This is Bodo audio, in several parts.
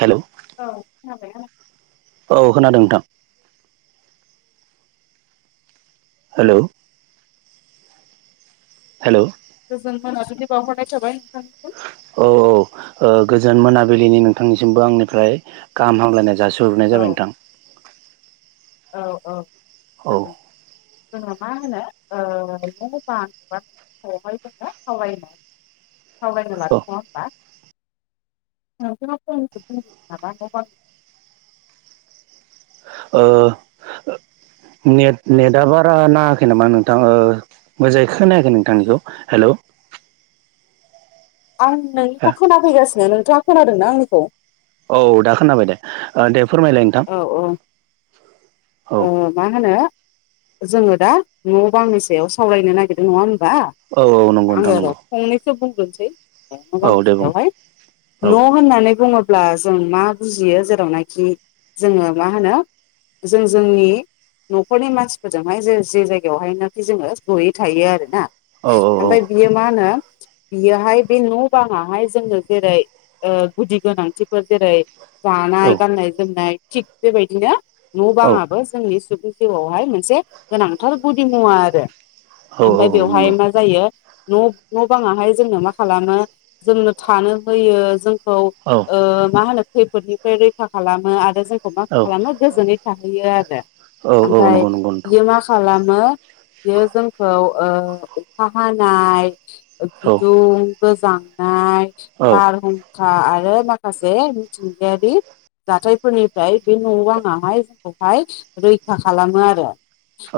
हेलौ औ खोनाबायना औ खोनादों नोंथां। हेलौ हेलौ गोजोन मोनाबिलि बावहरनाय थाबाय। नोंथांनिसिम। औ औ ओ गोजोन मोनाबि बिलिनि नोंथांनिसिमबो आंनिफ्राय गाहाम हामलायनाय जासिहरग्रोनाय औ जाबाय नोंथां। औ औ औ जागोन जोंना मा होनो औ [unintelligible] [unintelligible] [unintelligible] [inaudible] ओ नेट नेटा बारा नाङाखै नामा नोंथां मोजाङै खोनायाखै नोंथांनिखौ हेलौ आं नोंनिखौ खोनाफैगासिनो नोंथाङा खोनादोंना आंनिखौ? औ दा खोनाबाय दे ओ दे फोरमायलाय नोंथां औ औ औ ओ मा होनो जोङो दा न' बांनि सायाव सावरायनो नागिरदों नङा बा औ औ नंगौ नोंथां आङो र नंगौ फंनैसो बुंगोनसै दंफां औ दे बुं फांसेयावहाय औ न' होननानै बुङोब ब्ला जों मा बुजियो जेरावनाखि जोङो मा होनो जों जोंनि न'खरनि मानसिफोरजोंहाय जे जे जायगायावहायनोखि जोङो जयै थायो आरो ना। औ औ औ ओमफाय बियो मा होनो बियोहाय बे न' बाङाहाय जोंनो जेरै ओ गुदि गोनांथिफोर जेरै जानाय गाननाय जोमनाय थिग बेबायदिनो न' औ बाङाबो जोंनि सुबुं जिउआवहाय मोनसे गोनांथार गुदि मुवा आरो औ ओमफ्राय औ बेवहाय नंगौ मा जायो न' न' बाङाहाय जोंनो मा खालामो जोंनो थानो होयो जों खौ औ ओ माहोनो खैफोदनिफ्राय रैखा खालामो आरो जों मा औ खालामो गोजोनै थाहैयो आरो औ औ आमफाय नंगौ नंगौ नोंथां बियो मा खालाम मो बियो जोंखौ ओ अखा हानाय औ बिदुं गोजांनाय औ औ बारहुंखा आरो माखासे मिथिंगायारि जाथायफोरनिफ्राय बे न'बाङाहाय जोंखौहाय रैखा खालामो आरो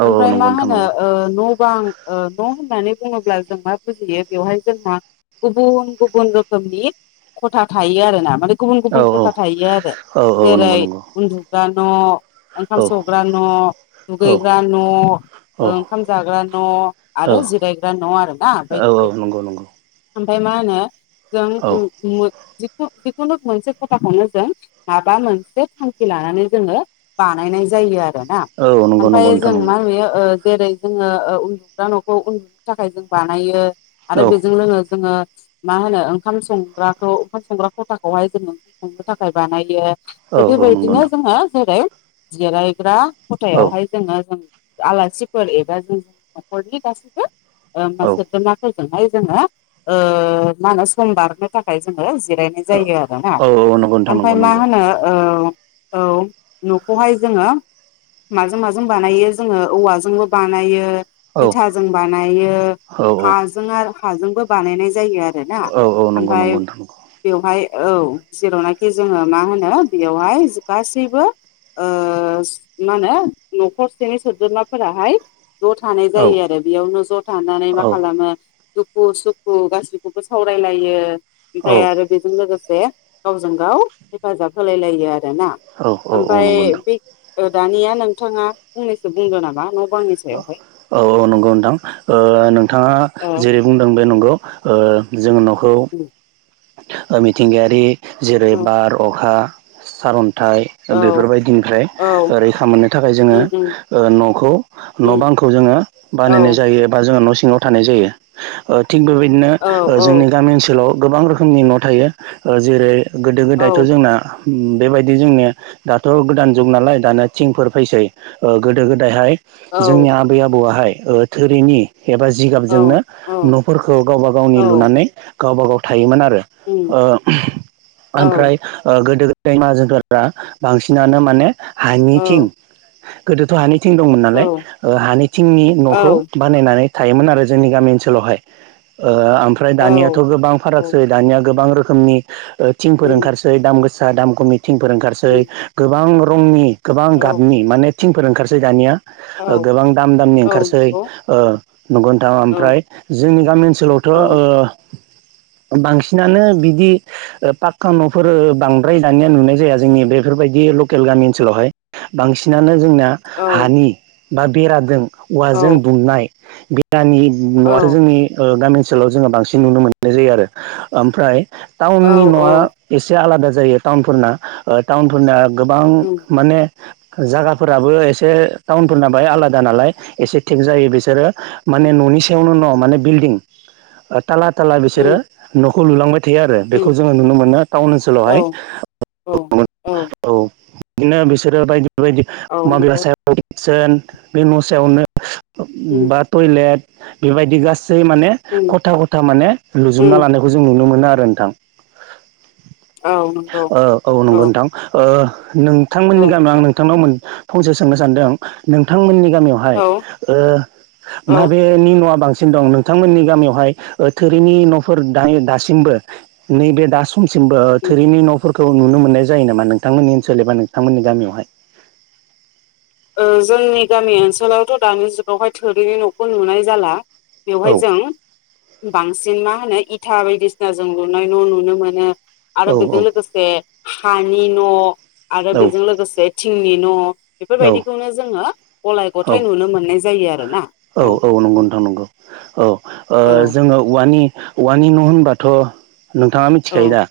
औ ओमफ्राय नंगौ मा नोंथां होनो नंगौ ओ न' न' बां ओ न' होननानै बुङोब्ला जों मा बुजियो बेवहाय जोंहा गुबुन गुबुन रोखोमनि खथा थायो आरो ना माने गुबुन औ गुबुन औ खथा थायो आ औ औ नंगौ नंगौ। थाग्रा न' औ ओंखाम संग्रा न' औ दुगैग्रा न' औ ओंखाम जाग्रा न' औ आरो जिरायग्रा न' आरोना औ बायदि औ बायदि। नंगौ नंगौ आमफाय मा होनो जों औ उम-जिखुनु जिखुनु मोनसे खथाखौनो जों माबा मोनसे थांखि लानानै जोङो बानायनाय जायो आरो ना औ नंगौ नंगौ ओमफाय नोंथां जों नंगौ मा नुयो ओ जेरै जोङो ओ उन्दुग्रा न'खौ उन्दुनो थाखाय जों बानायो आरो औ बेजों जोङो मा होनो ओंखाम संग्राखौ ओंखाम संग्रा खथाखौहाय जोङो ओंखाम संनो थाखाय बानायो। औ दा औ नंगौ बेबायदिनो नोंथां जोङो जेरै जिरायग्रा औ खथायावहाय जोङो जों आलासिफोर एबा जों न'खरनि गासिबो औ ओ सोद्रोमाफोर हाय जोंहा ओ मा होनो सम बारनो थाखाय जों जिरायनाय जायो आरोना औ नंगौ नोंथां ओमफफ्राय नंगौ मा नंगौ होनो ओ औ न'खौहाय जोङो। माजों माजों बानायो जोङो औवाजोंबो बानायो। औ इथाजों बानायो औ हाजों आरो हाजोंबो बानायनाय जायो आरो। आरोना औ औ नंगौ ओमफाय नंगौ नोंथां नंगौ बेवहाय औ जेरावनाखि बे जोङो मा होनो बेयावहाय गासैबो ओ मा होनो न'खरसेनि सोद्रोमाफोराहाय ज' थानाय औ जायो आरो बेयावनो ज' थानानै औ मा औ खालामो दुखु सुखु गासिखौबो सावरायलायो ओमफ्राय आरो बेजों लोगोसे गाव गावजों गाव हेफाजाब होलाय लायो आरोना औ औ ओमफाय नंगौ नोंथां बे ओ दानिया नोंथाङा फंनैसो बुंदों नामा न बांनि सायावहाय औ औ नंगौ नोंथां ओ नोंथाङा ओ जेरै बुंदों बे नंगौ ओ जों न'खौ ओ मिथिंगायारि जेरै औ बार अखा सारअन थाय औ बेफोरबायदिनिफ्राय औ रैखा मोननो थाखाय जोङो उम उम ओ न'खौ न' उम बां खौ जोङो औ बानायनाय जायो एबा जोङो न' न'आव थानाय जायो ओ थिग बेबायदिनो औ ओ औ जोंनि गामि ओनसोलाव गोबां रोखोम खोमनि न' थायो ओ जेरै गोदो गोदायथ' औ जोंना उम बेबायदि जोंनिया दाथ' गोदान जुग नालाय दाना थिंफोर फैसै ओ गोदो गोदायहाय औ जोंनि आबै आबौवाहाय ओ थोरिनि एबा औ जिगाबजोंनो औ न'फोरखौ गावबा गावनि औ लुनानै गावबा गाव थायोमोन आरो उम ओ औ ओमफ्राय ओ गोदो गो दैमा जोनफोरा बांसिनानो माने हानिथिं औ गोदोथ' हानि थिं दंमोन औ नालाय ओ हानि थिंनि न'खौ औ बानायनानै थायोमोन आरो जोंनि गामि ओनसोलावहाय ओ ओमफ्राय औ दानियाथ' गोबां फाराग औ दानिया गोबां रोखोमनि थिंफोर उम ओंखारसै दाम गोसा दाम कमि थिंफोर ओंखारसै उम गोबां रंनि गोबां औ गाबनि माने थिंफोर ओंखारसै दानिया। औ गोबां दाम दामनि औ ओंखारसै नंगौ ओ नंगौ नोंथां औ ओमफ्राय जोंनि गामि ओनसोलाव थ' औ ओ बांसिनानो बिदि पाका न'फोर बांद्राय दानिया नुनाय जाया जोंनि बेफोरबायदि लकेल गामि ओनसोलावहाय बांसिनानो जोंना औ हानि बा बेराजों औ औवाजों दुमनाय दानि औ न'आथ' जोंनि ओ गामि ओनसोलाव जोङो बांसिन नुनो मोननाय जायो आरो ओमफ्राय औ टाउननि औ न'आ एसे आलादा जायो टाउनफोरना ओ टाउनफोरना गोबां उम माने जागाफोराबो एसे टाउनफोरना बाय आलादा नालाय एसे थेग जायो बिसोरो माने न'नि सायावनो न' माने बिल्डिं थाला ताला उम बिसोरो न'खौ लुलांबाय बिदि आरो उम बेखौ जोङो नुनो मोनो टाउन औ ओनसोलावहाय औ [unintelligible] औ बिदिनो बिसोरो बायदि बायदि औ माबे नंगौ सायावसोन बे न' सायावनो उम बा टयलेट बेबायदि गासै माने उम खथा खथा माने लुज जुमना उम लानायखौ जों नुनो मोनो आरो नोंथां। औ नंगौ औ औ नंगौ नोंथां ओ नोंथांमोननि औ गामियाव आं नोंथांनाव फंसे सोंनो सानदों नोंथांमोननि गामियावहाय औ उम ओ ओ माबेनि न'आ बांसि दं नोंथांमोननि गामियावहाय थोरिनि न'फोर दासिमबो नैबे दा खमसिमबो थोरिनि न'फोर खौ नुनो मोननाय जायो नामा नोंथांमोननि ओनसोल एबा नोंथांमोननि गामियावहाय? ओ जोंनि गामि ओनसोलावथ' दानि जुगावहाय थोरिनि न'खौ नुनाय जाला बेवहाय औ जों बांसिन मा होनो इ इथा बायदिसिना जों लुनाय न' नुनो मोनो आरो औ बेजों लोगोसे हानि न' आरो औ बेजों लोगोसे थिंनि न' बेफोरबायदिखौनो जोङो गलाय औ गथाय नुनो मोननाय जायो आरोना। औ औ ओ औ जोङो उवानि औवानि न' होनबाथ' नोंथाङा औ मिथिखायो दा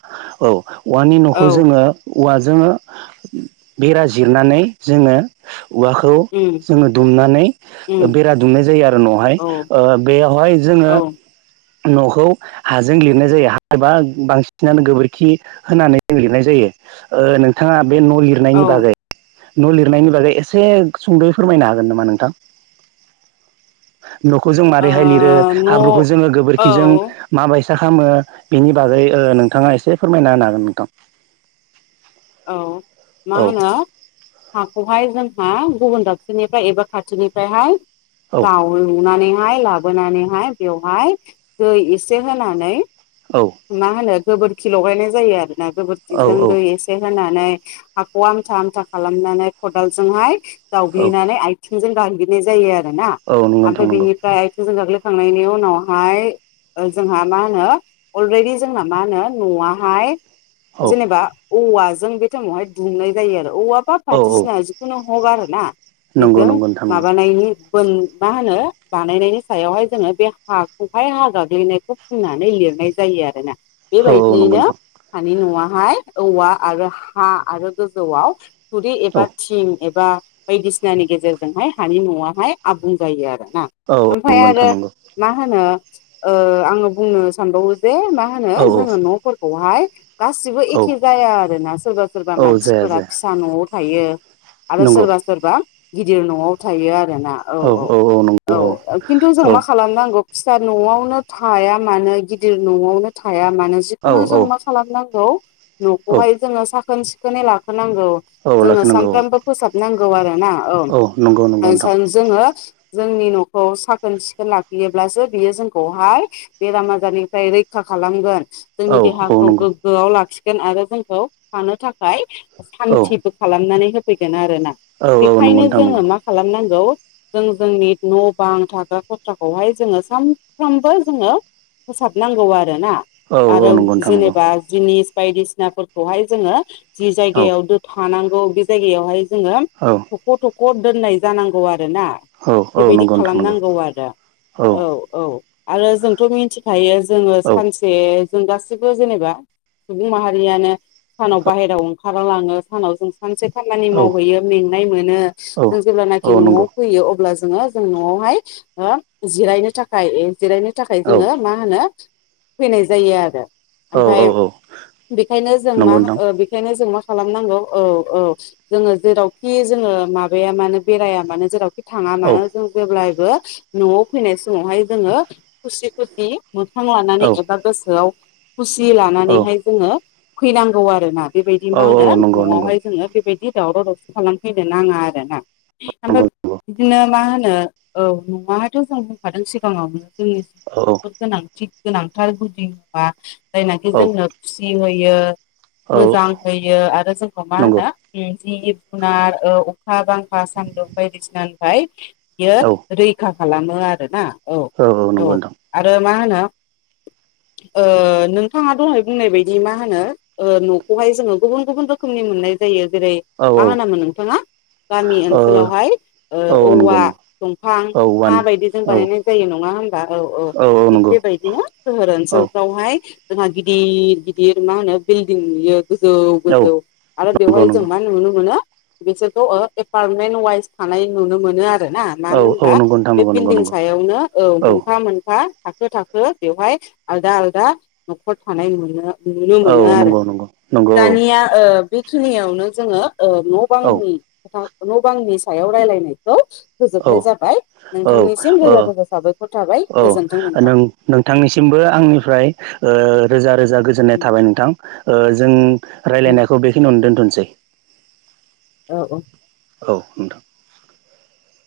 औ औवानि न'खौ औ जोङो औवाजों बेरा जिरनानै जोङो औवाखौ उम जोङो दुमनानै उम बेरा दुमनाय जायो आरो न'हाय औ ओ बेयावहाय जों औ जोङो न'खौ हाजों लिरनाय जायो। हा एबा बांसिनानो गोबोरखि होनानै लिरनाय जायो। ए नोंथाङा बे न' औ लिरनायनि ओ बागै न' लिरनायनि बागै एसे सुंद'यै फोरमायनो हागोन नामा नोंथां? न'खौ जों मारैहाय लिरो न' हाब्रुखौ जोङो औ गोबोरखिजों माबा फैसा खामो बिनि बागै नोंथाङा एसे फोरमायना होन हागोन नोंथां। औ मा औ होनो हाखौहाय जों हा गुबुन दाबसेनिफ्राय एबा खाथिनिफ्रायहाय औ जाव लुनानै लाबोनानैहाय बेवहाय दै एसे होनानै औ मा होनो गोबोरखि लगायनाय जायो आरो ना गोबोरखिजों औ दै एसे होनानै हाखौ आमथा आमथा खालामनानै खदालजोंहाय औ जावग्लिनानै आथिंजों गाग्लि नाय जायो आरोना नंगौ नोंथां आमफाय नंगौ बिनिफ्राय थोजों गाग्लोब थांनायनि उनावहाय जोंहा मा होनो अलरेडि जोंना मा होनो न'आहाय औ जेनेबा औवाजों बे टइमआवहाय दुमनाय जायो आरो। औवा माबा औ फाटिसिना जिखुनु हग आरोना नंगौ बेजों नंगौ नोंथां नंगौ माबानायनि [unintelligible] मा होनो बानायनायनि सायावहाय जोङो बे हा खौखाय हा गाग्लिनायखौ फुननानै लिरनाय जायो आरोना। औ औ नंगौ बेबायदियैनो नोंथां दानि न'आहाय औवा आरो हा आरो गोजौआव थुरि औ एबा थिं एबा बायदिसिनानि गेजेरजोंहाय हानि न'आहाय आबुं जायो आरो। ना औ ओमफाय नंगौ नोंथां आरो नंगौ मा होनो ओ आङो बुंनो सानबावो जे मा होनो औ जोङो औ न'फोरखौहाय गासिबो एखे औ जाया आरोना सोरबा सोरबा औ जाया मानसिफोरा जाया फिसा न'आव थायो। आरो नंगौ सोरबा सोरबा गिदिर न'आव थायो आ रोना औ औ औ खिन्थु औ जों मा खालामनांगौ फिसा न'आवनो थाया मानो गिदिर न'आवनो थाया मानो औ जिखुनु औ जों मा खालामनांगौ औ न'खौहाय जोङो साखोन सिखोनै लाखोनांगौ औ जोङो लाखिनांगौ सानफ्रामबो फोसाबनांगौ आरो। ना औ नंगौ नंगौ नोंथां [unintelligible] जोङो जोंनि न'खौ साखोन सिखोन लाखियोब्लासो बियो जोंखौहाय बेराम आजारनि रैखा खालामगोन औ जोंनि औ देहाखौ नंगौ गोग्गोआव लाखि गौन आरो जोंखौ थानो थाखाय औ सान्थिबो खालामनानै होफैगोन आरो। आरोना औ औ नंगौ बेखायनो नोंथां जोङो नंगौ मा खालामनांगौ जों जोंनि न' बां थाग्रा खथ्राखौहाय जोङो सानफ्रोमबो जोङो फोसाबनांगौ आरोना औ औ आरो नंगौ नोंथां नंगौ जेनेबा जिनिस बायदिसिनाफोरखौहाय जोङो जि औ जायगायाव दो थानांगौ बे जायगायावहाय जोङो औ थख' थख' दोननाय जानांगौ आ रोना औ औ बेबायदि नंगौ नोंथां नंगौ खालामनांगौ आरो औ औ आरो जोंथ' मिथि थायो जोङो औ सानसे जों गासिबो जेनेबा सुबुं माहारियानो सानाव बाहेरायाव ओंखारालाङो सानाव जों सानससे खामानि औ मावहैयो मेंनाय मोनो औ जों जेब्लानाखि औ न'आव नंगौ फैयो अब्ला जोङो जों न'आवहाय हो जिरायनो थाखाय जिरायनो थाखाय औ जोङो मा होनो फैनाय जायो आरो। औ ओमफाय औ बेखायनो जों मा नंगौ नोंथां ओ बेखायनो जों मा खालामनांगौ औ औ जोङो जेरावखि जोङो माबाया मानो बेराया मानो जेरावखि थाङा औ मानो जों जेब्लायबो न'आव फैनाय समावहाय जोङो खुसि खुसि मोखां लानानै औ एबा गोसोआव खुसि औ लानानैहाय जोङो फैनांगौ आरोना। बेबायदि मा होनो औ नंगौ नंगौ न'आवहाय जोङो बेबायदि दावराव दावसि खालामफैनो नाङा आरोना। ओमफाय नंगौ बिदिनो मा होनो ओ न'आहाथ' जों बुंखादों औ सिगाङावनो। [inaudible] गोनांथि गोनांथार गुदि मुवा जायनाखि औ जोंनो खुसि होयो। औ मोजां होयो आरो जोंखौ मा होनो नंगौ ओम जिब जुनार ओ अखा बांखा सान्दुं बायदिसिनानिफाय बियो औ रैखा खालामो आरो ना। औ औ नंगौ नोंथां। आ माहोनो? ओ नोंथाङा दहाय बुंनाय बायदि मा होनो ओ न'खौहाय जोङो गुबुन गुबुन रोखोमनि मुननाय जायो। जेरै औ मा औ होनामोन नोंथाङा? गामि ओनसोलावहाय ओ औ नंगौ औवा, नंगौ दंफां, औ हा औवानि बायदिजों औ बानायनाय जायो नङा ङा होनबा औ औ थिग बेबायदिनो सोहोर औ ओनसोलफ्रावहाय जोंहा गिदिर गिदिर मा होनो बिल्डिं नुयो। गोजौ औ गोजौ आरो नंगौ बेवहाय जों नंगौ मा नुनो मोनो? बिसोरखौ ओ एपार्टमेन्ट वाइस थानाय नुनो मोनो आ रोना औ मानो औ होनबा नंगौ नोंथां बे नंगौ नंगौ बिल्दिं नंगौ सायावनो औ मोनफा मोन फा थाखो थाखो बेवहाय आलदा आलदा न'खर थानाय नुनो नुनो औ मोनो आरो नंगौ नंगौ नंगौ दानिया ओ बेखिनियावनो जोङो ओ न' औ बांनि खोथा न' बांनि सायाव रायलायनायखौ फोजोबनाय औ जाबाय। नोंथांनिसिम रोजा रोजा साबायखर थाबाय। औ ओ गोजोन्थों नोंथां नों नोंथांनिसिमबो आंनिफ्राय ओ रोजा रोजा गोजोननाय थाबाय नोंथां ओ जों लायरायनायखौ बेखिनियावनो दोन्थ' सै। ओ औ। औ नोंथां।